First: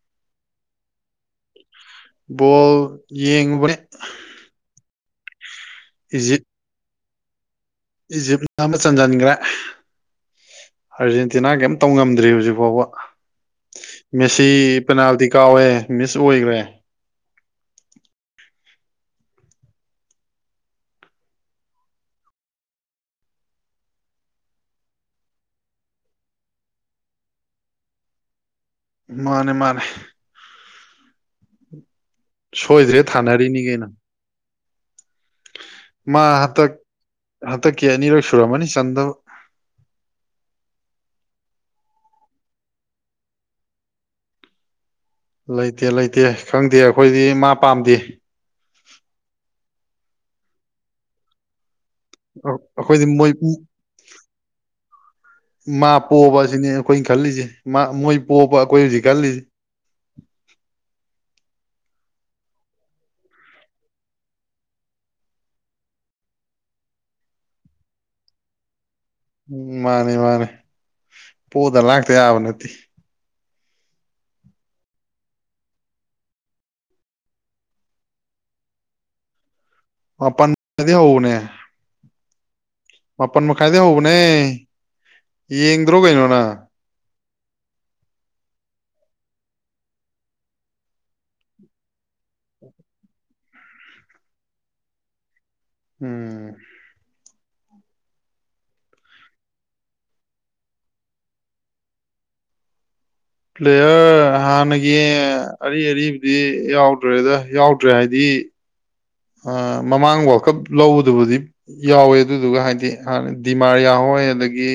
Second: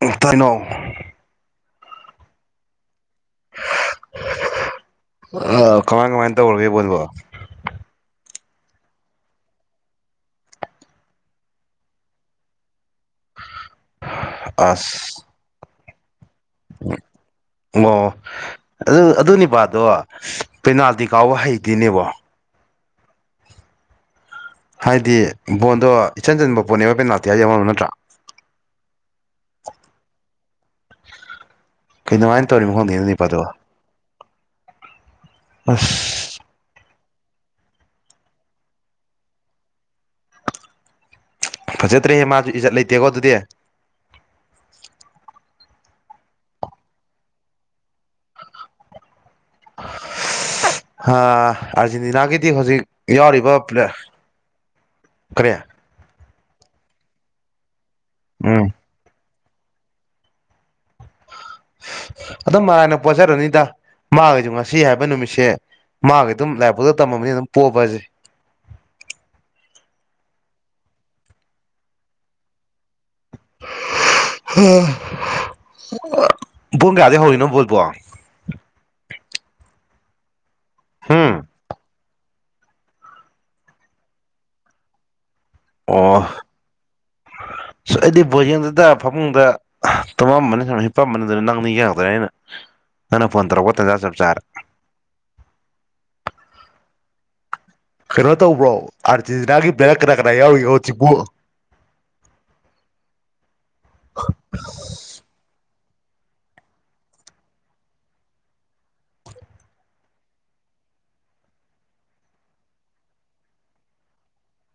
ꯑꯣꯣꯛ ꯇꯣꯏꯩꯅꯣ ꯕꯣꯜ ꯌꯦꯡꯉꯨꯕꯅꯤ ꯑ ꯀꯃꯥꯏ ꯀꯃꯥꯏꯅ ꯏꯖꯤꯞ ꯇꯧꯔꯒꯦꯕꯣꯗꯨꯕꯣ ꯏꯖꯤꯞꯅ ꯑꯃ ꯆꯟꯁꯤꯟꯈ꯭ꯔꯦ ꯑꯥꯔꯖꯦꯟꯇꯤꯅꯥ ꯀꯩꯝꯇꯧ ꯉꯝꯗ꯭ꯔꯤ ꯍꯧꯖꯤꯛ ꯐꯥꯎꯕ ꯃꯦꯁꯤ ꯑꯁ ꯄꯦꯅꯥꯜꯇꯤ ꯀꯥꯎꯋꯦ ꯃꯤꯁ ꯑꯣꯏꯈ꯭ꯔꯦ ꯑꯣ ꯑꯗꯨ ꯑꯗꯨꯅꯤ ꯗꯣ ꯄꯦꯅꯥꯜꯇꯤ ꯀꯥꯎꯕ ꯍꯩꯇꯅꯦꯕꯣ ꯍꯥꯏꯗꯤ ꯕꯣꯟꯗꯣ ꯏꯆꯟ ꯆꯟꯕ ꯄꯣꯠꯅꯦꯕ ꯄꯦꯅꯥꯇꯤꯌꯥ ꯌꯧꯍꯜꯕ ꯅꯠꯇ꯭ꯔꯥ ꯃꯥꯅꯦ ꯃꯥꯅꯦ ꯁꯣꯏꯗ꯭ꯔꯦ ꯊꯥꯅꯔꯤꯅꯤ ꯀꯩꯅꯪ ꯑ ꯃꯥ ꯍꯟꯇꯛ ꯍꯟꯇꯛꯀꯤ ꯑꯅꯤꯔꯛ ꯁꯨꯔꯝꯃꯅꯤ ꯆꯟꯗꯧ ꯐꯖꯗ꯭ꯔꯦꯍꯦ ꯃꯥꯁꯨ ꯏꯖꯠ ꯂꯩꯇꯦꯀꯣ ꯑꯗꯨꯗꯤ ꯂꯩꯇꯦ ꯂꯩꯇꯦ ꯈꯪꯗꯦ ꯑꯩꯈꯣꯏꯗꯤ ꯃꯥ ꯄꯥꯝꯗꯦ ꯑꯥ ꯑꯥꯔꯖꯦꯟꯇꯤꯅꯥꯒꯤꯗꯤ ꯍꯧꯖꯤꯛ ꯑꯩꯈꯣꯏꯗꯤ ꯃꯣꯏ ꯌꯥꯎꯔꯤꯕ ꯄ꯭ꯂꯦꯌꯥꯔ ꯀꯔꯤ ꯃꯥ ꯄꯣꯕ ꯑꯁꯤꯅꯤ ꯑꯩꯈꯣꯏꯅ ꯈꯜꯂꯤꯁꯦ ꯃꯣꯏ ꯄꯣꯕ ꯎꯝ ꯑꯩꯈꯣꯏ ꯍꯧꯖꯤꯛ ꯈꯜꯂꯤꯁꯦ ꯑꯗꯨꯝ ꯃꯔꯥꯏꯅ ꯄꯣꯠꯖꯔꯅꯤꯗ ꯃꯥꯒꯤꯁꯨ ꯉꯁꯤ ꯍꯥꯏꯕ ꯅꯨꯃꯤꯠꯁꯦ ꯃꯥꯒꯤ ꯑꯗꯨꯝ ꯂꯥꯏꯕꯛꯇꯥ ꯇꯝꯃꯝꯅꯤ ꯑꯗꯨꯝ ꯄꯣꯕ ꯍꯥꯏꯖꯦ ꯎꯝ ꯃꯥꯅꯦ ꯃꯥꯅꯦ ꯄꯣꯗ ꯂꯥꯛꯇ ꯌꯥꯕ ꯅꯠꯇꯦ ꯄꯨꯡ ꯀꯌꯥꯗꯒꯤ ꯍꯧꯔꯤꯅꯣ ꯕꯣꯜꯕꯣ ꯃꯄꯟ ꯃꯈꯥꯏꯗꯩ ꯍꯧꯕꯎꯅꯦ ꯎꯝ ꯃꯥꯄꯜ ꯃꯈꯥꯏꯗꯒꯤ ꯍꯧꯕꯅꯦ ꯌꯦꯡꯗ꯭ꯔꯣ ꯑꯣ ꯀꯩꯅꯣ ꯅꯪ ꯑꯁ ꯑꯩꯗꯤ ꯕꯣꯜ ꯌꯦꯡꯗꯦꯗ ꯐꯃꯨꯡꯗ ꯇꯣꯉꯝꯕꯅ ꯁꯨꯕ ꯍꯤꯄꯝꯕꯅꯦ ꯑꯗꯨ ꯅꯪꯗꯤ ꯌꯦꯡꯉꯛꯇ꯭ꯔꯦ ꯑꯩꯅ ꯅꯪꯅ ꯐꯣꯟ ꯇꯧꯔꯛꯄ ꯇꯟꯖꯥ ꯆꯞ ꯆꯥꯔꯦ ꯎꯝ ꯀꯩꯅꯣ ꯇꯧꯕ꯭ꯔꯣ ꯑꯥꯔꯖꯦꯟꯇꯤꯅꯥꯒꯤ ꯄ꯭ꯂꯦꯌꯔ ꯀꯅꯥ ꯀꯅꯥ ꯌꯥꯎꯔꯤꯒꯦ ꯍꯧꯖꯤꯛꯄꯨ ꯄ꯭ꯂꯦꯌꯔ ꯍꯥꯟꯅꯒꯤ ꯑꯔꯤ ꯑꯔꯤꯕꯗꯤ ꯌꯥꯎꯗ꯭ꯔꯦꯗ ꯌꯥꯎꯗ꯭ꯔꯦ ꯍꯥꯏꯗꯤ [inaudible] ꯑꯥ ꯃꯃꯥꯡ ꯋꯥꯜ ꯀꯞ ꯂꯧꯕꯗꯨꯕꯨꯗꯤ ꯌꯥꯎꯋꯦ ꯑꯗꯨꯗꯨꯒ ꯍꯥꯏꯗꯤ ꯍꯥꯟꯅ ꯗꯤꯃꯥꯔꯤꯌꯥ ꯍꯣꯏ ꯑꯗꯒꯤ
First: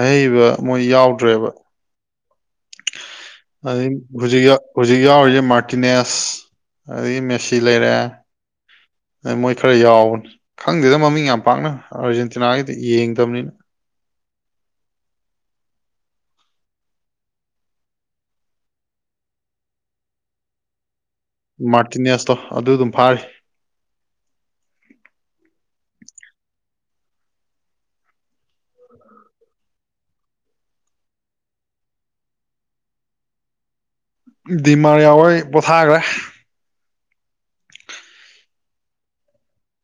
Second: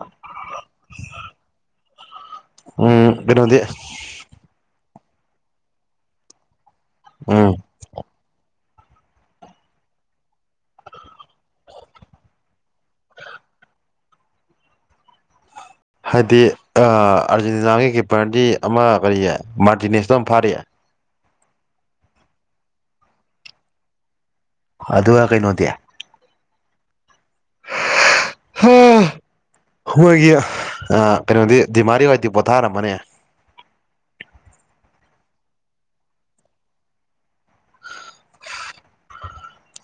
ꯑꯍꯩꯕ ꯃꯣꯏ ꯌꯥꯎꯗ꯭ꯔꯦꯕ ꯎꯝ ꯀꯩꯅꯣꯗꯤ ꯑꯗꯩ ꯍꯧꯖꯤꯛ ꯌꯥꯎ ꯍꯧꯖꯤꯛ ꯌꯥꯎꯔꯤꯖꯦ ꯃꯥꯔꯇꯤꯅꯦꯁ ꯑꯗꯒꯤ ꯎꯝ ꯃꯦꯁꯤ ꯂꯩꯔꯦ ꯑꯥ ꯃꯣꯏ ꯈꯔ ꯌꯥꯎꯕꯅꯤ ꯈꯪꯗꯦꯗ ꯃꯃꯤꯡ ꯌꯥꯝ ꯄꯥꯛꯅ ꯑꯥꯔꯖꯦꯟꯇꯤꯅꯥꯒꯤꯗꯤ ꯌꯦꯡꯗꯕꯅꯤꯅ ꯍꯥꯏꯗꯤ ꯑꯥꯔꯖꯦꯟꯇꯤꯅꯥꯒꯤ ꯀꯤꯞꯄꯔꯗꯤ ꯑꯃ ꯀꯔꯤꯌꯦ ꯃꯥꯔꯇꯤꯅꯦꯁꯇꯣ ꯑꯗꯨꯝ ꯐꯥꯔꯤ ꯃꯥꯔꯇꯤꯅꯦꯁꯇꯣ ꯑꯗꯨꯗꯨꯝ ꯐꯥꯔꯤ ꯑꯗꯨꯒ ꯀꯩꯩꯅꯣꯗꯤ [inaudible] ꯃꯣꯏꯒꯤ ꯀꯩꯅꯣꯗꯤ ꯗꯤꯃꯥꯔꯤꯌꯥꯗꯤ ꯄꯣꯊꯥꯔꯝꯃꯅꯤ ꯗꯤꯃꯥꯔꯌꯥꯍꯣꯏ ꯄꯣꯊꯥꯒ꯭ꯔꯦ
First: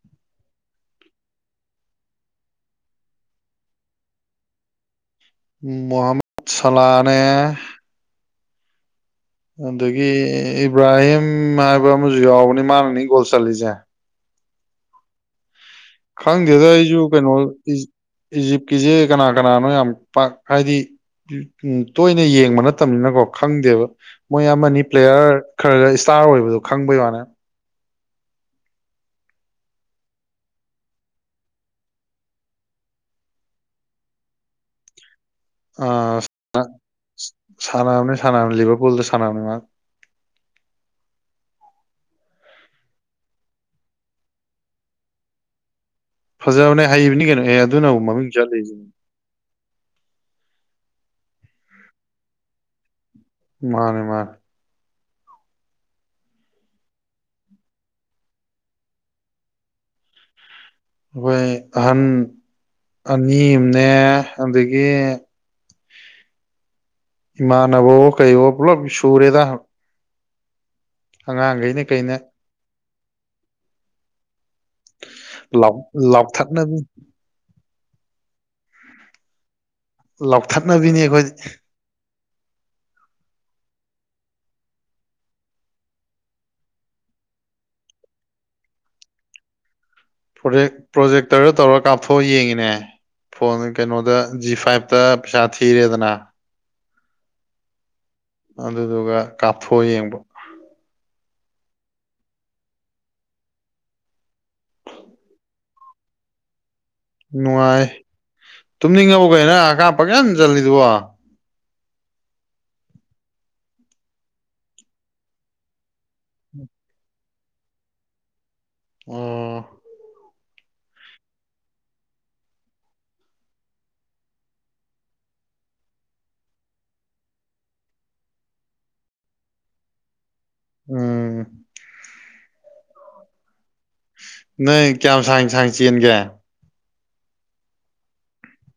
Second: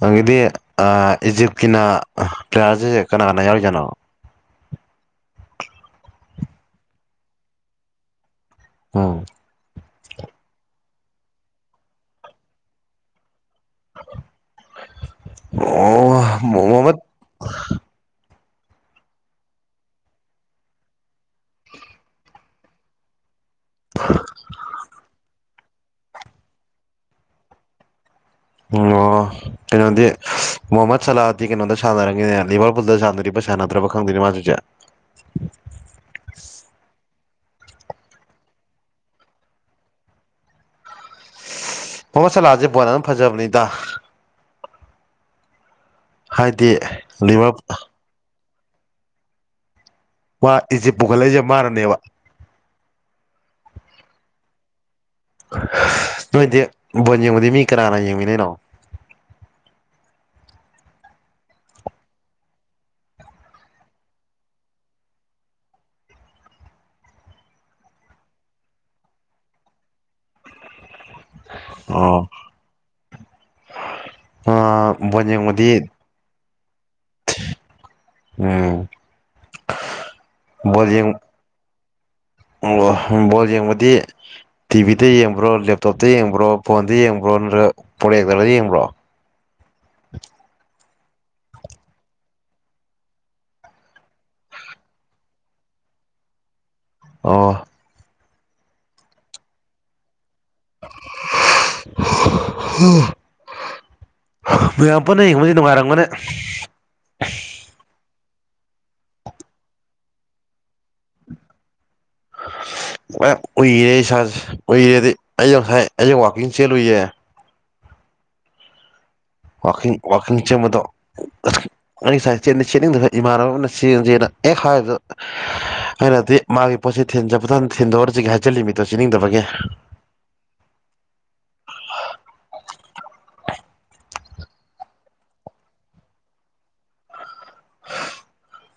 ꯑꯪꯒꯤꯗꯤ ꯑꯥ ꯏꯖꯤꯞꯀꯤꯅ ꯄ꯭ꯂꯦꯌꯥꯔꯖꯦ ꯀꯅꯥ ꯀꯅꯥ ꯌꯥꯎꯔꯤꯖꯥꯅꯣ ꯃꯣꯍꯃꯠ ꯁꯂꯥꯅꯦ ꯎꯝ ꯑꯗꯥꯒꯤ ꯏꯕ꯭ꯔꯥꯍꯤꯝ ꯍꯥꯏꯕꯔꯥ ꯑꯃꯖꯨ ꯌꯥꯎꯕꯅꯤ ꯃꯥꯅꯅꯤ ꯒꯣꯜ ꯆꯂꯤꯁꯦ ꯑꯣ ꯈꯪꯗꯦꯗ ꯃꯣꯍꯃꯠ ꯑꯩꯖꯨ ꯀꯩꯅꯣ ꯏꯖꯤ ꯏꯖꯤꯞꯀꯤꯖꯦ ꯀꯅꯥ ꯀꯅꯥꯅꯣ ꯌꯥꯝ ꯄꯥꯛ ꯍꯥꯏꯗꯤ ꯎꯝ ꯇꯣꯏꯅ ꯌꯦꯡꯕ ꯅꯠꯇꯕꯅꯤꯅꯀꯣ ꯈꯪꯗꯦꯕ ꯃꯣꯏ ꯑꯃꯅꯤ ꯄ꯭ꯂꯦꯌꯥꯔ ꯈꯔꯥ ꯒꯥ ꯏꯁꯇꯥꯔ ꯑꯣꯏꯕꯗꯣ ꯈꯪꯕꯩ ꯋꯥꯅꯦ ꯑꯣ ꯀꯩꯅꯣꯗꯤ ꯃꯨꯍꯃꯠ ꯁꯂꯥꯍꯗꯤ ꯀꯩꯅꯣꯝꯗ ꯁꯥꯟꯅꯔꯒꯅꯦ ꯂꯤꯚꯔ ꯄꯨꯜꯗ ꯁꯥꯟꯅꯔꯤꯕ ꯁꯥꯟꯅꯗ꯭ꯔꯕ ꯈꯪꯗꯦꯅꯦ ꯃꯥꯖꯤ ꯍꯧꯖꯤꯛ ꯑꯥ ꯁꯥꯟꯅꯕꯅꯤ ꯁꯥꯟꯅꯕꯅꯤ ꯂꯤꯕꯔ ꯄꯨꯜꯗ ꯁꯥꯟꯅꯕꯅꯤ ꯃꯥ ꯃꯣꯍꯃꯠ ꯁꯂꯥꯖꯦ ꯕꯣꯜ ꯑꯗꯨꯝ ꯐꯖꯕꯅꯤꯗ ꯍꯥꯏꯗꯤ ꯐꯖꯕꯅꯦ ꯍꯩꯕꯅꯤ ꯀꯩꯅꯣ ꯂꯤꯚꯔ ꯑꯦ ꯑꯗꯨꯅꯕꯨ ꯃꯃꯤꯡ ꯆꯠ ꯂꯩꯁꯤꯅꯦ ꯃꯥ ꯏꯖꯤꯞ ꯄꯨꯈꯠꯂꯛꯏꯖꯦ ꯃꯥꯅꯅꯦꯕ ꯃꯥꯅꯦ ꯃꯥꯅꯦ ꯅꯣꯏꯗꯤ ꯕꯣꯜ ꯌꯦꯡꯕꯗꯤ ꯃꯤ ꯀꯅꯥꯅ ꯌꯦꯡꯃꯤꯟꯅꯩꯅꯣ ꯑꯩꯈꯣꯏ ꯑꯍꯟ ꯑꯅꯤ ꯑꯃꯅꯦ ꯑꯗꯒꯤ ꯏꯃꯥꯅꯕꯋꯣ ꯀꯩꯋꯣ ꯄꯨꯂꯞ ꯁꯨꯔꯦꯗ ꯑꯉꯥꯡꯒꯩꯅꯦ ꯑꯣ ꯀꯩꯅꯦ ꯑ ꯕꯣꯜ ꯂꯥꯎ ꯌꯦꯡꯕꯗꯤ ꯂꯥꯎꯊꯠꯅꯕꯤꯅꯦ ꯎꯝ ꯕꯣꯜ ꯂꯧꯊꯠꯅꯕꯤꯅꯤ ꯌꯦꯡ ꯑꯩꯈꯣꯏꯗꯤ ꯑꯣ ꯕꯣꯜ ꯌꯦꯡꯕꯗꯤ ꯇꯤꯕꯤꯗ ꯌꯦꯡꯕ꯭ꯔꯣ ꯂꯦꯞꯇꯣꯞꯇ ꯌꯦꯡꯕ꯭ꯔꯣ ꯐꯣꯟꯗ ꯌꯦꯡꯕ꯭ꯔꯣ ꯅꯠꯇ꯭ꯔꯒ ꯄꯣꯖꯦꯛꯇꯔꯒ ꯌꯦꯡꯕ꯭ꯔꯣ ꯭ꯄ꯭ꯔꯣꯖꯦꯛꯇꯔꯗ ꯇꯧꯔ ꯀꯥꯞꯊꯣꯛꯑ ꯌꯦꯡꯉꯤꯅꯦ ꯐꯣꯟ ꯀꯩꯅꯣꯗ ꯖꯤ ꯐꯥꯏꯞꯇ ꯄꯩꯁꯥ ꯊꯤꯔꯦꯗꯅ ꯑꯣ ꯑꯗꯨꯗꯨꯒ ꯀꯥꯞꯊꯣꯛ ꯌꯦꯡꯕ ꯎꯝ [unintelligible] ꯃꯌꯥꯝ ꯄꯨꯟꯅ ꯌꯦꯡꯕꯗꯤ ꯅꯨꯡꯉꯥꯏꯔꯝꯒꯅꯦ ꯅꯨꯡꯉꯥꯏ ꯇꯨꯝꯅꯤꯡꯉꯕꯣ ꯑꯀꯥꯞ ꯄꯪꯆꯟ ꯆꯟꯂꯤꯗꯨꯕꯣ ꯎꯏꯔꯦ ꯏꯁꯥꯁꯦ ꯎꯏꯔꯦꯗꯤ ꯑꯩ ꯉꯁꯥꯏ ꯑꯌꯨꯡ ꯋꯥꯛꯀꯤꯡ ꯆꯦꯜꯂꯨꯏꯌꯦ ꯑꯣ ꯋꯥꯀꯤꯡ ꯋꯥꯀꯤꯡ ꯆꯦꯟꯕꯗꯣ ꯃꯗꯨꯒꯤ ꯑꯩ ꯉꯁꯥꯏ ꯆꯦꯟꯗꯤ ꯆꯦꯟꯅꯤꯡꯗꯕꯥ ꯏꯃꯥꯟꯅꯕ ꯑꯃꯅ ꯆꯦꯟꯁꯦꯅ ꯑꯦ ꯍꯥꯏꯗ ꯑꯩꯅꯗꯤ ꯃꯥꯒꯤ ꯄꯣꯠꯁꯤ ꯊꯤꯟ ꯆꯠꯄꯗꯣ ꯊꯤꯟꯗꯣꯛꯎꯔꯁꯤꯒ ꯍꯥꯏꯖꯤꯜꯂꯤ ꯃꯤꯗꯣ ꯆꯦꯟꯅꯤꯡꯗꯕꯒꯤ ꯎꯝ ꯅꯣꯏ ꯀꯌꯥꯝ ꯁꯥꯡ ꯁꯥꯡ ꯆꯦꯟꯒꯦ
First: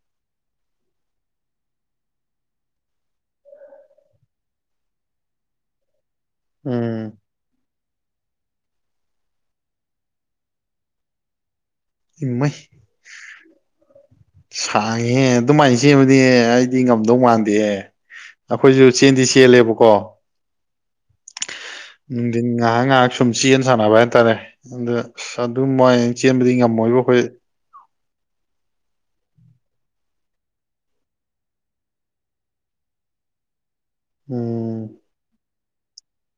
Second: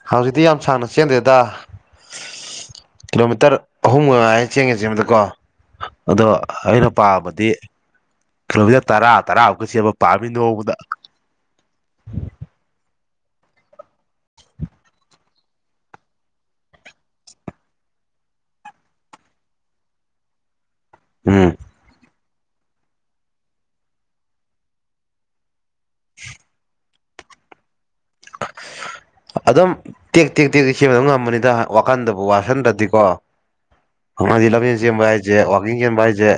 ꯍꯧꯖꯤꯛꯇꯤ ꯌꯥꯝ ꯁꯥꯡꯅ ꯆꯦꯟꯗꯦꯗ ꯀꯤꯂꯣꯃꯤꯇꯔ ꯑꯍꯨꯝꯒꯥꯏ ꯆꯦꯡꯒꯦ ꯆꯦꯟꯕꯗꯀꯣ ꯑꯗꯣ ꯑꯩꯅ ꯎꯝ ꯄꯥꯝꯕꯗꯤ ꯀꯤꯂꯣꯃꯤꯇꯔ ꯇꯔꯥ ꯇꯔꯥꯃꯨꯛꯀ ꯆꯦꯟꯕ ꯄꯥꯝꯃꯤ ꯅꯣꯡꯃꯗ ꯃꯩ ꯁꯥꯡꯉꯦ ꯑꯗꯨꯃꯥꯏꯅ ꯆꯦꯟꯕꯗꯤ ꯑꯩꯗꯤ ꯉꯝꯗꯧ ꯃꯥꯟꯗꯦꯍꯦ ꯑꯩꯈꯣꯏꯁꯨ ꯆꯦꯟꯗꯤ ꯆꯦꯟꯂꯦꯕꯀꯣ ꯎꯝ ꯅꯨꯡꯗꯤꯟ ꯉꯥꯏꯍꯥꯛ ꯉꯥꯏꯍꯥꯛ ꯁꯨꯝ ꯆꯦꯟ ꯁꯥꯟꯅꯕ ꯍꯥꯏꯇꯥꯔꯦ ꯑꯗ ꯑꯗꯨ ꯃꯥꯏ ꯆꯦꯟꯕꯗꯤ ꯉꯝꯃꯣꯏꯕ ꯑꯩꯈꯣꯏ ꯑ [unintelligible] ꯑꯗꯨꯝ ꯇꯦꯛ ꯇꯦꯛ ꯇꯦꯛ ꯇꯦꯛ ꯁꯦꯝꯕ ꯑꯗꯨꯝ ꯉꯝꯕꯅꯤꯗ ꯋꯥꯈꯟꯗꯕꯨ ꯋꯥꯁꯟꯗ꯭ꯔꯗꯤꯀꯣ ꯑꯉꯥꯡꯗꯤ ꯂꯝꯖꯦꯟ ꯎꯝ ꯆꯦꯟꯕ ꯍꯥꯏꯁꯦ ꯋꯥꯛꯀꯤꯡ ꯆꯦꯟꯕ ꯍꯥꯏꯁꯦ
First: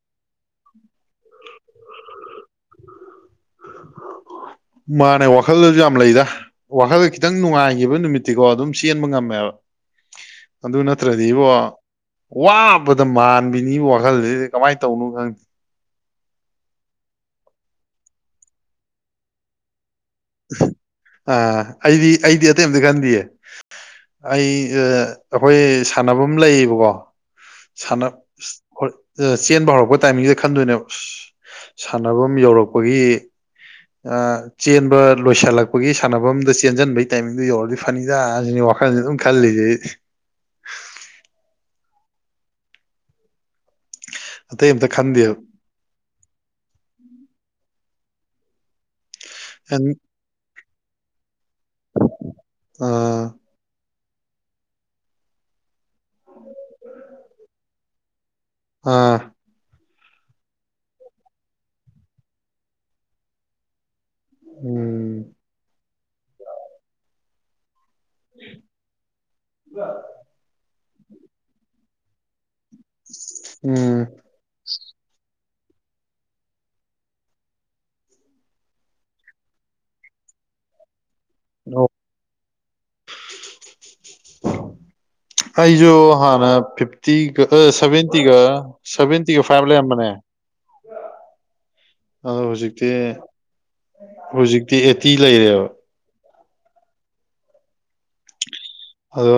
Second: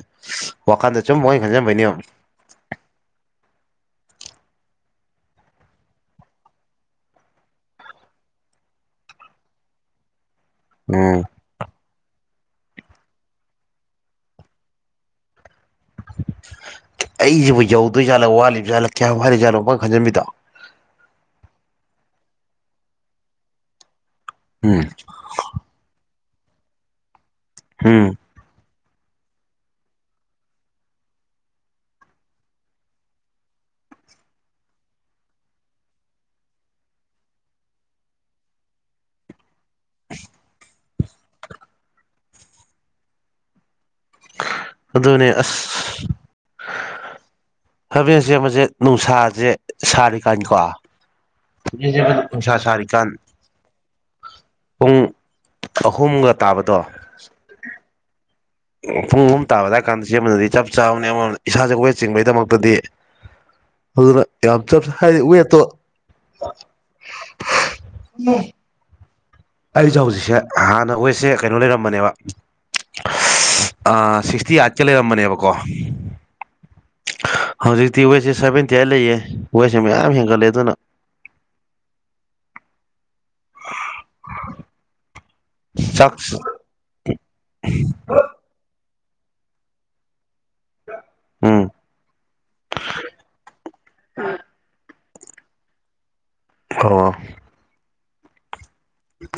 ꯋꯥꯈꯥꯟꯗ ꯁꯨꯝ ꯃꯅ ꯈꯟꯖꯟꯕꯩꯅꯦꯕ [inaudible] [unintelligible] ꯃꯥꯅꯦ ꯋꯥꯈꯜꯗꯁꯨ ꯌꯥꯝ ꯂꯩꯗ ꯋꯥꯈꯜꯗ ꯈꯤꯇꯪ ꯅꯨꯡꯉꯥꯏꯈꯤꯕ ꯅꯨꯃꯤꯠꯇꯤꯀꯣ ꯑꯗꯨꯝ ꯆꯦꯟꯕ ꯉꯝꯃꯦꯕ [unintelligible] ꯑꯗꯨ ꯎꯝ ꯅꯠꯇ꯭ꯔꯗꯤ ꯏꯕꯣ ꯋꯥꯕꯗ ꯃꯥꯟꯕꯤꯅꯤ ꯋꯥꯈꯜꯁꯤꯗꯤ ꯀꯃꯥꯏꯅ ꯇꯧꯅꯣ ꯈꯪꯗꯦ ꯑꯩꯁꯤꯕꯨ ꯌꯧꯗꯣꯏ ꯖꯥꯠꯂꯥ ꯋꯥꯠꯂꯤꯕꯖꯥꯠꯂꯥ ꯀꯌꯥꯝ ꯋꯥꯠꯖꯥꯠꯅꯤ ꯄꯪꯈꯟꯈꯟꯖꯟꯕꯤꯗꯣ ꯑ ꯑꯩꯗꯤ ꯑꯩꯗꯤ ꯑꯇꯩ ꯑꯝꯇ ꯈꯟꯗꯤꯌꯦ ꯑꯩ ꯎꯝ ꯑꯩꯈꯣꯏ ꯁꯥꯟꯅꯕꯝ ꯂꯩꯌꯦꯕꯀꯣ ꯍ ꯎꯝ ꯆꯦꯟꯕ ꯍꯧꯔꯛꯄ ꯇꯥꯏꯃꯤꯡꯁꯤꯗ ꯈꯟꯗꯣꯏꯅꯦꯕ ꯁꯥꯟꯅꯐꯝ ꯌꯧꯔꯛꯄꯒꯤ ꯑ ꯆꯦꯟꯕ ꯂꯣꯏꯁꯤꯜꯂꯛꯄꯒꯤ ꯁꯥꯟꯅꯐꯝꯗ ꯆꯦꯟꯖꯟꯕꯒꯤ ꯇꯥꯏꯃꯤꯡꯗꯨ ꯌꯧꯔꯗꯤ ꯐꯅꯤꯗ ꯑꯁꯤꯅꯤ ꯋꯥꯈꯜꯁꯦ ꯑꯗꯨꯝ ꯈꯜꯂꯤꯁꯦ ꯑ [unintelligible] ꯑꯇꯩ ꯑꯝꯇ ꯑꯗꯨꯅꯦ ꯈꯟꯗꯦꯕ ꯑꯁ ꯂꯝꯖꯦꯜ ꯆꯦꯟꯕꯁꯦ ꯅꯨꯡꯁꯥꯥꯁꯦ ꯑꯦꯟ ꯁꯔꯤꯀꯟ ꯀꯣ ꯅꯨꯡꯁꯥꯔꯤꯀꯟ ꯑꯥ ꯄꯨꯡ ꯑꯍꯨꯝꯒ ꯇꯥꯕꯗꯣ ꯑꯥ ꯄꯨꯡ ꯑꯍꯨꯝ ꯇꯥꯕꯗꯏ ꯀꯥꯟꯗ ꯆꯕꯗꯗꯤ ꯆꯞ ꯆꯥꯕꯅꯤ ꯑꯃꯔꯣꯝꯗ ꯏꯁꯥꯁꯦ ꯋꯦꯠ ꯆꯤꯡꯕꯒꯤꯗꯃꯛꯇꯗꯤ ꯑꯗꯨꯅ ꯌꯥꯝ ꯆꯞ ꯍꯥꯏꯗꯤ ꯎꯝ ꯋꯦꯠꯇꯣ ꯑꯩꯁꯦ ꯍꯧꯖꯤꯛꯁꯦ ꯍꯥꯟꯅ ꯋꯦꯠ ꯀꯩꯅꯣ ꯂꯩꯔꯝꯕꯅꯦꯕ ꯎꯝ ꯁꯤꯛꯁꯇꯤ ꯑꯥꯏꯠ ꯂꯩꯔꯝꯕꯅꯦꯀꯣ ꯍꯧꯖꯤꯛꯇꯤ ꯋꯦꯠꯁꯦ ꯁꯚꯦꯟꯇꯤ ꯑꯥꯏꯠ ꯂꯩꯌꯦ ꯋꯦꯠꯁꯦ ꯃꯌꯥꯝ ꯍꯦꯟꯒꯠꯂꯦ ꯑꯗꯨꯅ ꯑꯣ ꯑꯩꯖꯨ ꯆꯥꯛ ꯍꯥꯟꯅ ꯐꯤꯠ ꯇꯤꯒ ꯑꯁ ꯁꯚꯦꯟꯇꯤꯒ ꯁꯚꯦꯟꯇꯤꯒ ꯐꯥꯏꯞ ꯂꯩꯔꯝꯕꯅꯦ ꯎꯝ ꯑ ꯍꯧꯖꯤꯛꯇꯤ ꯍꯧꯖꯤꯛꯇꯤ ꯑꯦ ꯇꯤ ꯂꯩꯔꯦꯕ ꯐꯋꯣ ꯑꯗꯣ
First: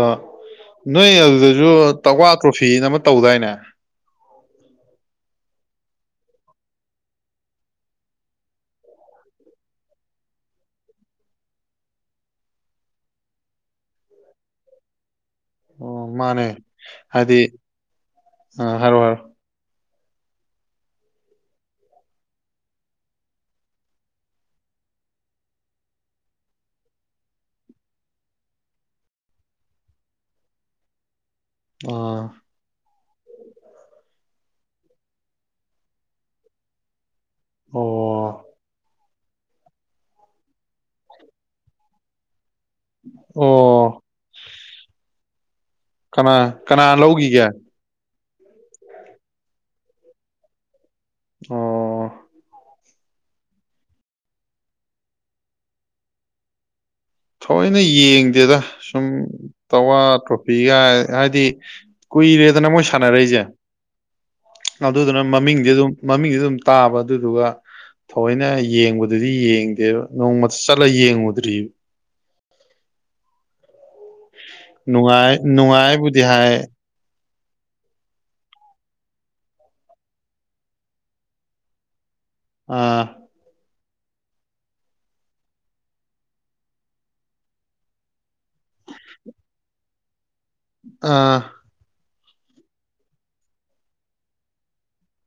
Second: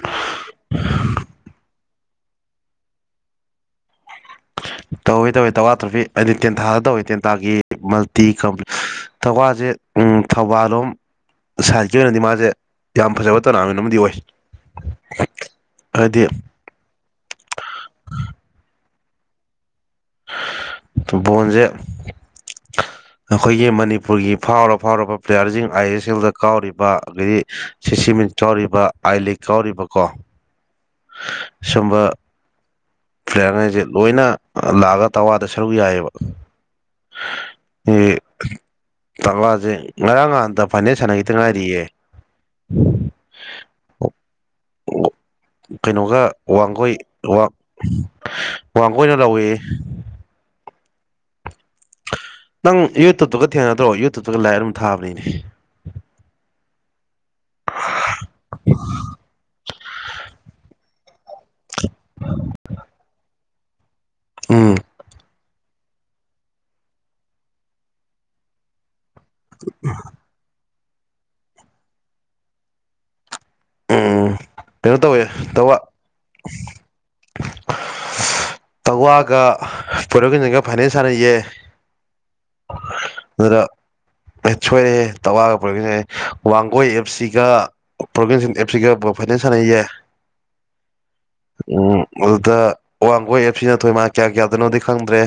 ꯅꯣꯏ ꯑꯗꯨꯗꯁꯨ ꯇꯛꯋꯥ ꯇ꯭ꯔꯣꯐꯤ ꯑꯅ ꯑꯃ ꯇꯧꯗꯥꯏꯅꯦ ꯇꯧꯏ ꯇꯧꯏ ꯇꯧꯋꯥ ꯇꯣꯐꯔꯤ ꯍꯥꯏꯗꯤ ꯇꯦꯟꯊꯥꯗ ꯇꯧꯏ ꯇꯦꯟ ꯊꯥꯒꯤ ꯃꯜꯇꯤ ꯀꯝꯄꯥꯅꯤ ꯇꯜꯋꯥꯁꯦ ꯑꯝ ꯊꯧꯕꯥꯜꯂꯣꯝ ꯁꯥꯏꯠꯀꯤ ꯑꯣꯏꯅꯗꯤ ꯃꯥꯁꯦ ꯌꯥꯝ ꯐꯖꯕ ꯇꯣꯔꯅꯥꯃꯦꯟ ꯑꯃꯗꯤ ꯑꯣꯏ ꯑꯣ ꯍꯥꯏꯗꯤ ꯃꯥꯅꯦ ꯍꯥꯏꯗꯤ ꯑ ꯍꯥꯏꯔꯣ ꯍꯥꯏꯔꯣ ꯄꯨꯠꯕꯣꯜ ꯁꯦ ꯑꯩꯈꯣꯏꯒꯤ ꯃꯅꯤꯄꯨꯔꯒꯤ ꯐꯥꯎꯔ ꯐꯥꯎꯔꯕ ꯄ꯭ꯂꯦꯌꯥꯔꯁꯤꯡ ꯑꯥꯏ ꯑꯦꯁ ꯑꯦꯜꯗ ꯀꯥꯎꯔꯤꯕ ꯑꯗꯩ ꯁꯤ ꯁꯤꯃꯤꯟ ꯆꯥꯎꯔꯤꯕ ꯑꯥꯏ ꯂꯤꯛ ꯀꯥꯎꯔꯤꯕꯀꯣ [unintelligible] ꯑꯣ ꯄ꯭ꯂꯦꯌꯥꯔ ꯉꯩꯁꯦ ꯂꯣꯏꯅ ꯂꯥꯛꯑꯒ ꯇꯋꯥꯗ ꯁꯔꯨꯛ ꯌꯥꯏꯑꯦꯕ ꯑꯣ ꯑꯦ ꯇꯛꯂꯥꯁꯦ ꯉꯔꯥꯡ ꯉꯍꯥꯟꯗ ꯐꯥꯏꯅꯦꯟꯁ ꯁꯥꯟꯅꯈꯤꯇ ꯉꯥꯏꯔꯤꯌꯦ ꯑꯣ ꯀꯩꯅꯣꯒ ꯀꯅꯥ ꯀꯅꯥ ꯋꯥꯡꯒꯣꯏ ꯂꯧꯈꯤꯒꯦ ꯋꯥꯡꯒꯣꯏꯅ ꯂꯧꯋꯦꯌꯦ ꯑꯣ ꯅꯪ ꯌꯨꯇꯨꯞꯇꯨꯒ ꯊꯦꯡꯅꯗ꯭ꯔꯣ ꯌꯨꯇꯨꯞꯇꯒ ꯂꯥꯏꯞ ꯑꯗꯨꯝ ꯊꯥꯕꯅꯤꯅꯦ ꯊꯑꯣꯏꯅ ꯌꯦꯡꯗꯦꯗ ꯁꯨꯝ ꯇꯋꯥ ꯇꯔꯣꯄꯤꯒꯥꯏ ꯍꯥꯏꯗꯤ ꯀꯨꯏꯔꯦꯗꯅ ꯃꯣꯏ ꯁꯥꯟꯅꯔꯛꯏꯁꯦ ꯎꯝ ꯑꯗꯨꯗꯨꯅ ꯃꯃꯤꯡꯗꯤ ꯑꯗꯨꯝ ꯃꯃꯤꯡꯗꯤ ꯑꯗꯨꯝ ꯇꯥꯕ ꯑꯗꯨꯗꯨꯒ ꯊꯑꯣꯏꯅ ꯌꯦꯡꯕꯗ ꯑꯗꯨꯗꯤ ꯌꯦꯡꯗꯦꯕ ꯅꯣꯡꯃꯇ ꯆꯠꯂ ꯌꯦꯡꯉꯨꯗ꯭ꯔꯤꯕ ꯎꯝ ꯀꯩꯅꯣ ꯇꯧꯋꯦ ꯅꯨꯡꯉꯥꯏ ꯇꯋꯥ ꯅꯨꯡꯉꯥꯏꯕꯨꯗꯤ ꯍꯥꯏꯌꯦ ꯇꯋꯥꯒ ꯄꯨꯔꯛꯈꯣꯟꯖꯤꯟꯒ ꯐꯥꯏꯅꯦꯜ ꯁꯥꯟꯅꯩꯌꯦ ꯑ ꯑꯗꯨꯗ ꯁꯣꯏꯔꯦꯍꯦ ꯇꯧꯋꯥꯒ ꯄꯨꯔꯈꯣꯟꯖꯤꯟꯒ ꯌꯦ ꯋꯥꯡꯒꯣꯏ ꯑꯦꯞ ꯁꯤꯒ [unintelligible] ꯑꯥ ꯎꯝ ꯑꯗꯨꯗ ꯋꯥꯡꯒꯣꯏ ꯑꯦꯞꯁꯤꯅ ꯊꯣꯏꯃꯥꯅꯦ ꯀꯌꯥ ꯀꯌꯥꯗꯅꯣꯗꯤ ꯈꯪꯗ꯭ꯔꯦ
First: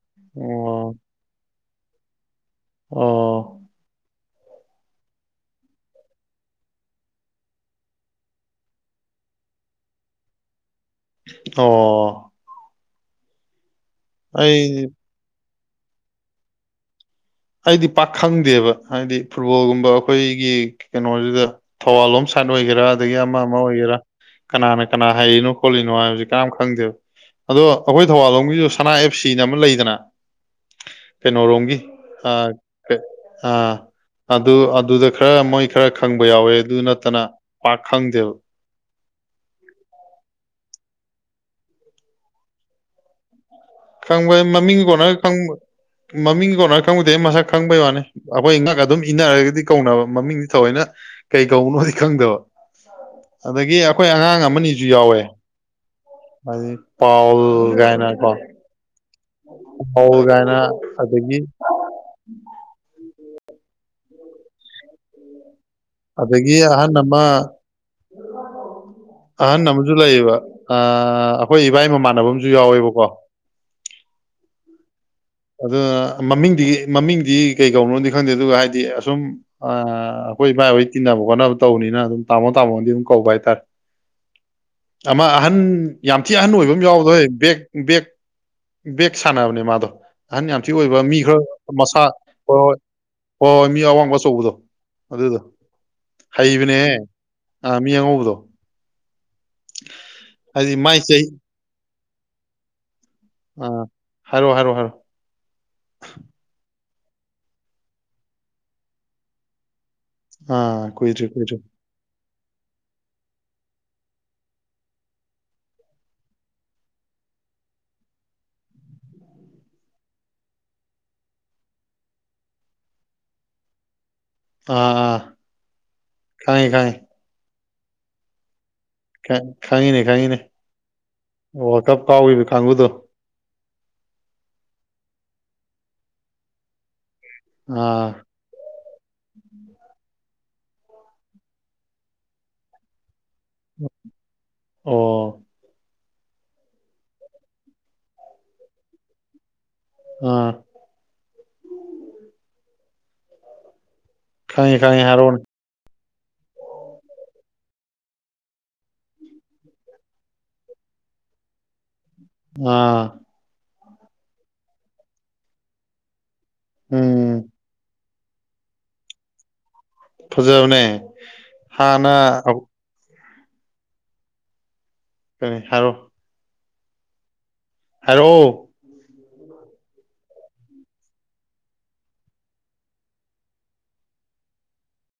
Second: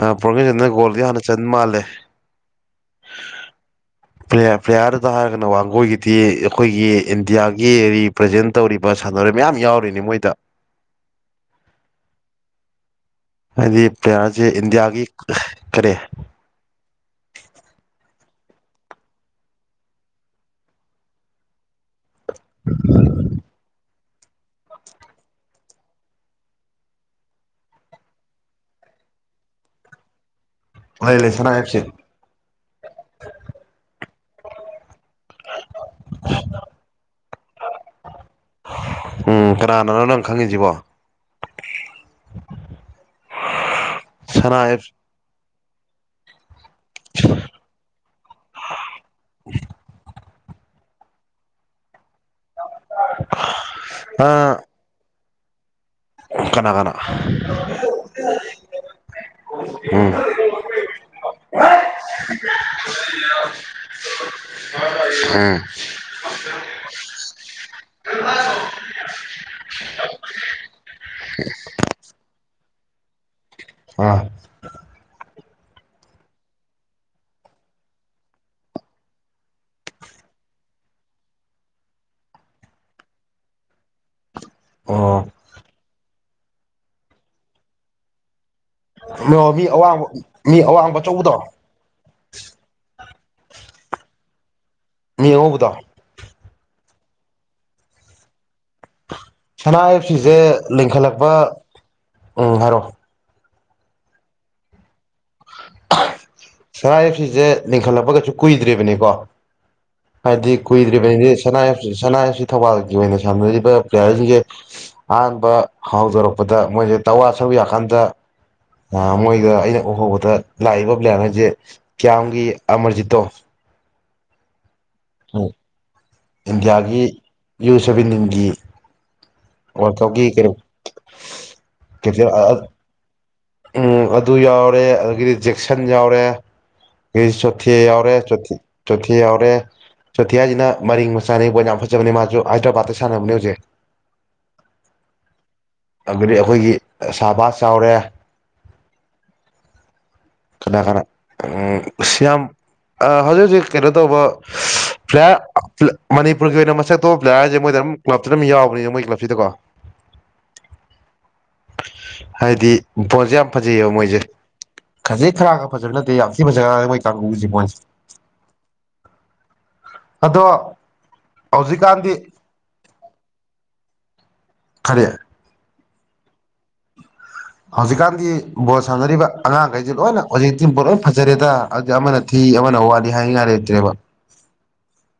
ꯑꯥ ꯄ꯭ꯔꯣꯕꯦꯁꯟꯅ ꯑꯣ ꯒꯣꯜꯗ ꯍꯥꯟꯅ ꯆꯟ ꯃꯥꯜꯂꯦ ꯑꯣ ꯭ꯄ꯭ꯂꯦꯋꯔ ꯄ꯭ꯂꯦꯋꯔꯗ ꯍꯥꯏꯔꯒꯅ ꯋꯥꯡꯒꯣꯏꯒꯤꯗꯤ ꯑꯩꯈꯣꯏꯒꯤ ꯏꯟꯗꯤꯌꯒꯤ ꯔꯤꯄ꯭ꯔꯖꯦꯟ ꯇꯧꯔꯤꯕ ꯁꯥꯟꯅꯔꯣꯏ ꯃꯌꯥꯝ ꯌꯎꯔꯤꯅꯤ ꯃꯣꯏꯗ ꯑꯣ ꯍꯥꯏꯗꯤ ꯄ꯭ꯂꯦꯋꯔꯁꯦ ꯑꯩ ꯏꯟꯗꯤꯌꯥꯒꯤ ꯀꯔꯤ ꯑꯩꯗꯤ ꯄꯥꯛꯈꯪꯗꯦꯕ ꯍꯥꯏꯗꯤ ꯐꯨꯠꯕꯣꯜꯒꯨꯝꯕ ꯑꯩꯈꯣꯏꯒꯤ ꯀꯩꯅꯣꯁꯤꯗ ꯊꯧꯕꯥꯜ ꯂꯣꯝ ꯁꯥꯏꯠ ꯑꯣꯏꯒꯦꯔ ꯑꯗꯒꯤ ꯑꯃ ꯑꯃ ꯑꯣꯏꯒꯦꯔ ꯀꯅꯥꯅ ꯀꯅꯥ ꯍꯩꯔꯤꯅꯣ ꯈꯣꯠꯂꯤꯅꯣ ꯍꯥꯏꯕꯕꯁꯤ ꯀꯅꯥꯝ ꯈꯪꯗꯦꯕ ꯑꯗꯣ ꯑꯩꯈꯣꯏ ꯊꯧꯕꯥꯜ ꯂꯣꯝꯒꯤꯁꯨ ꯁꯅ ꯑꯦꯞ ꯁꯤꯅ ꯑꯃ ꯂꯩꯗꯅ ꯂꯩ ꯂꯩ ꯁꯅ ꯑꯦꯞ ꯀꯩꯅꯣꯔꯣꯝꯒꯤ ꯁꯤ ꯑꯥ [unintelligible] ꯑꯥ ꯑꯗꯨ ꯑꯗꯨꯗ ꯈꯔ ꯃꯣꯏ ꯈꯔ ꯈꯪꯕ ꯌꯥꯎꯋꯦ ꯑꯗꯨ ꯅꯠꯇꯅ ꯄꯥꯛ ꯈꯪꯗꯦꯕ ꯎꯝ ꯀꯅꯥꯅꯅꯣ ꯅꯪ ꯈꯪꯉꯤꯁꯤꯕꯣ [inaudible] ꯈꯪꯕ ꯁꯅꯥ ꯃꯃꯤꯡ ꯑꯦꯞꯁ ꯀꯣꯅ ꯈꯪ ꯃꯃꯤꯡ ꯀꯣꯟꯅ ꯈꯪꯉꯨꯗꯦꯍꯦ ꯃꯁꯛ ꯈꯪꯕꯩ ꯋꯅꯤ ꯑꯩꯈꯣꯏ ꯉꯛ ꯑꯗꯨꯝ ꯏꯟꯅꯔꯒꯗꯤ ꯀꯧꯅꯕ ꯃꯃꯤꯡꯗꯤ ꯊꯑꯣꯏꯅ ꯀꯩ ꯀꯧꯕꯅꯣꯗꯤ ꯈꯪꯗꯕ ꯑꯗꯒꯤ ꯑꯩꯈꯣꯏ ꯑꯉꯥꯡ ꯑ ꯑꯃꯅꯤꯁꯨ ꯌꯎꯋꯦ ꯀꯅꯥ ꯀꯅꯥ ꯄꯥꯎꯜ ꯒꯥꯢꯅꯀꯣ ꯄꯥꯎ ꯎꯝ ꯀꯥꯏꯅ ꯑꯗꯒꯤ [inaudible] ꯎꯝ ꯑꯗꯒꯤ ꯑꯍꯟ ꯑꯃ ꯑꯍꯟ ꯑꯃꯁꯨ ꯂꯩꯌꯦꯕ ꯑ ꯑꯩꯈꯣꯏ ꯏꯕꯥꯏ ꯃꯃꯥꯟꯅꯕ ꯑꯃꯁꯨ ꯌꯥꯎꯋꯦꯕꯀꯣ ꯑꯥ ꯑꯗꯨꯅ ꯃꯃꯤꯡꯗꯤ ꯃꯃꯤꯡꯗꯤ ꯀꯩ ꯀꯧꯅꯣꯗꯤ ꯈꯪꯗꯦ ꯑꯗꯨꯒ ꯍꯥꯏꯗꯤ ꯑꯁꯨꯝ ꯑ ꯑꯩꯈꯣꯏ ꯏꯕꯥꯏ ꯍꯣꯏ ꯇꯤꯟꯅꯕ ꯈꯣꯠꯅꯕ ꯇꯧꯕꯅꯤꯅ ꯑꯗꯨꯝ ꯇꯥꯃꯣ ꯇꯥꯃꯣꯕꯨꯗꯤ ꯑꯗꯨꯝ ꯀꯧꯕ ꯍꯥꯏꯇꯔꯦ [inaudible] ꯑꯃ ꯑꯣ ꯑꯍꯟ ꯌꯥꯝ ꯊꯤ ꯑꯍꯟ ꯑꯣꯏꯕ ꯑꯃ ꯌꯥꯎꯕꯗꯣ ꯍꯣꯏ ꯕꯦꯛ ꯕꯦꯛ ꯕꯦꯛ ꯁꯥꯟꯅꯕꯅꯦ ꯃꯤ ꯃꯥꯗꯣ ꯑꯋꯥꯡꯕ ꯑꯍꯟ ꯌꯥꯝ ꯃꯤ ꯊꯤ ꯑꯣꯏꯕ ꯑꯋꯥꯡꯕ ꯃꯤ ꯈꯔ ꯑꯆꯧꯕꯗꯣ ꯃꯁꯥ [inaudible] ꯃꯤ ꯑꯋꯥꯡꯕ ꯑꯆꯧꯕꯗꯣ ꯃꯤ ꯑꯗꯨꯗꯣ ꯑꯉꯧꯕꯗꯣ ꯍꯩꯕꯅꯦꯍꯦ ꯑꯥ ꯃꯤ ꯑꯉꯧꯕꯗꯣ ꯁꯅꯥ ꯑꯞꯁꯤꯁꯦ ꯍꯥꯏꯗꯤ ꯃꯥꯏ ꯆꯍꯤ ꯂꯤꯡꯈꯠꯂꯛꯄ ꯎꯝ ꯍꯥꯏꯔꯣ ꯎꯝ ꯍꯥꯏꯔꯣ ꯍꯥꯏꯔꯣ ꯍꯥꯏꯔꯣ ꯁꯅꯥ ꯑꯞꯁꯤꯁꯦ ꯂꯤꯡꯈꯠꯂꯛꯄꯀꯩꯁꯨ ꯀꯨꯏꯗ꯭ꯔꯤꯕꯅꯤꯀꯣ ꯍꯥꯏꯗꯤ ꯑꯥ ꯀꯨꯏꯗ꯭ꯔꯤ ꯀꯨꯏꯗ꯭ꯔꯤꯕꯅꯤꯗꯤ ꯀꯨꯏꯗ꯭ꯔꯤ ꯁꯅꯥꯑꯞꯁꯤ ꯊꯧꯕꯥꯜꯒꯤ ꯑꯣꯏꯅ ꯁꯥꯟꯅꯔꯤꯕ ꯄ꯭ꯂꯦꯋꯔꯁꯤꯡꯁꯦ ꯑꯍꯥꯟꯕ ꯍꯧꯗꯣꯔꯛꯄꯗ ꯃꯣꯏꯁꯦ [unintelligible] ꯉꯍꯟꯃꯨꯛ ꯑꯩꯒ ꯑꯩꯅ ꯎꯍꯧꯕꯗ ꯂꯥꯛꯏꯕ ꯄ꯭ꯂꯦꯋꯔꯖꯦ ꯀꯤꯌꯥꯝꯒꯤ ꯑꯃꯔꯖꯤꯠꯇꯣ ꯑꯥ ꯈꯪꯉꯦ ꯏꯟꯗꯤꯌꯒꯤ ꯌ꯭ꯨ ꯁꯚꯦꯟꯇꯤꯟꯒꯤ ꯋꯥꯔꯜ ꯈꯪꯉꯤꯅꯦ ꯀꯞꯀꯤ ꯈꯪꯉꯤꯅꯦ ꯀꯩꯅꯣ ꯋꯥꯜꯀꯥꯂꯕ ꯀꯦꯞꯇꯦꯟ ꯀꯥꯎꯏꯕ ꯀꯥꯡꯕꯨꯗꯣ ꯎꯝ ꯑꯗꯨ ꯌꯎꯔꯦ ꯑꯗꯒꯤꯗꯤ ꯖꯦꯛꯁꯟ ꯌꯎꯔꯦ [unintelligible] ꯆꯣꯊꯦ ꯑꯥ ꯌꯎꯔꯦ ꯆꯣꯊꯦ ꯍꯥꯏꯁꯤꯅ ꯃꯔꯤꯡ ꯃꯆꯥꯅꯤ ꯕꯣꯜ ꯌꯥꯝ ꯐꯖꯕꯅꯦ ꯃꯥꯁꯨ ꯍꯥꯏꯗ꯭ꯔꯕꯥꯠꯇ ꯁꯥꯟꯅꯕꯅꯦ ꯍꯧꯖꯤꯛ ꯑꯣ ꯑꯗꯒꯤ ꯑꯩꯈꯣꯏꯒꯤ ꯑꯁꯥꯕꯥꯁ ꯌꯎꯔꯦ ꯑꯥ ꯀꯅꯥ ꯀꯅꯥ ꯁꯤ ꯌꯥꯝ ꯍꯧꯖꯤꯛ ꯍꯧꯖꯤꯛ ꯀꯩꯅꯣ ꯇꯧꯕ ꯈꯪꯉꯦ ꯈꯪꯉꯦ ꯄꯥꯏ ꯍꯥꯏꯔꯛꯑꯣꯅꯦ ꯃꯅꯤꯄꯨꯔꯒꯤ ꯑꯣꯏꯅ ꯃꯁꯛ ꯊꯣꯛꯄ ꯄ꯭ꯂꯦꯌꯥꯔ ꯁꯦ ꯃꯣꯏꯗ ꯑꯗꯨꯝ ꯀ꯭ꯂꯞꯇ ꯑꯗꯨꯝ ꯌꯥꯎꯕꯅꯦꯅ ꯃꯣꯏ ꯀ꯭ꯂꯕꯁꯤꯗꯀꯣ ꯍꯥꯏꯗꯤ ꯑꯥ ꯕꯣꯟꯁꯦ ꯌꯥꯝ ꯐꯖꯩꯑꯕ ꯃꯣꯏꯁꯦ ꯈꯖꯤ ꯈꯔꯒ ꯐꯖꯕ ꯅꯠꯇꯦ ꯎꯝ ꯌꯥꯝ [unintelligible] ꯑꯗꯣ ꯐꯖꯕꯅꯦ ꯍꯧꯖꯤꯛꯀꯥꯟꯗꯤ ꯍꯥꯟꯅ ꯑꯧ ꯈꯔꯦ ꯀꯔꯤ ꯍꯥꯏꯔꯣ ꯍꯧꯖꯤꯛꯀꯥꯟꯗꯤ ꯍꯥꯏꯔꯛꯑꯣ ꯕꯣꯜ ꯁꯥꯟꯅꯔꯤꯕ ꯑꯉꯥꯡꯈꯩꯁꯦ ꯂꯣꯏꯅ ꯍꯧꯖꯤꯛꯇꯤ ꯕꯣꯟ ꯂꯣꯏꯅ ꯐꯖꯔꯦꯗ ꯑꯗꯨ ꯑꯃꯅ ꯊꯤ ꯑꯃꯅ ꯋꯥꯠꯂꯤ ꯍꯥꯏꯅꯤꯡꯉꯥꯏ ꯂꯩꯇ꯭ꯔꯦꯕ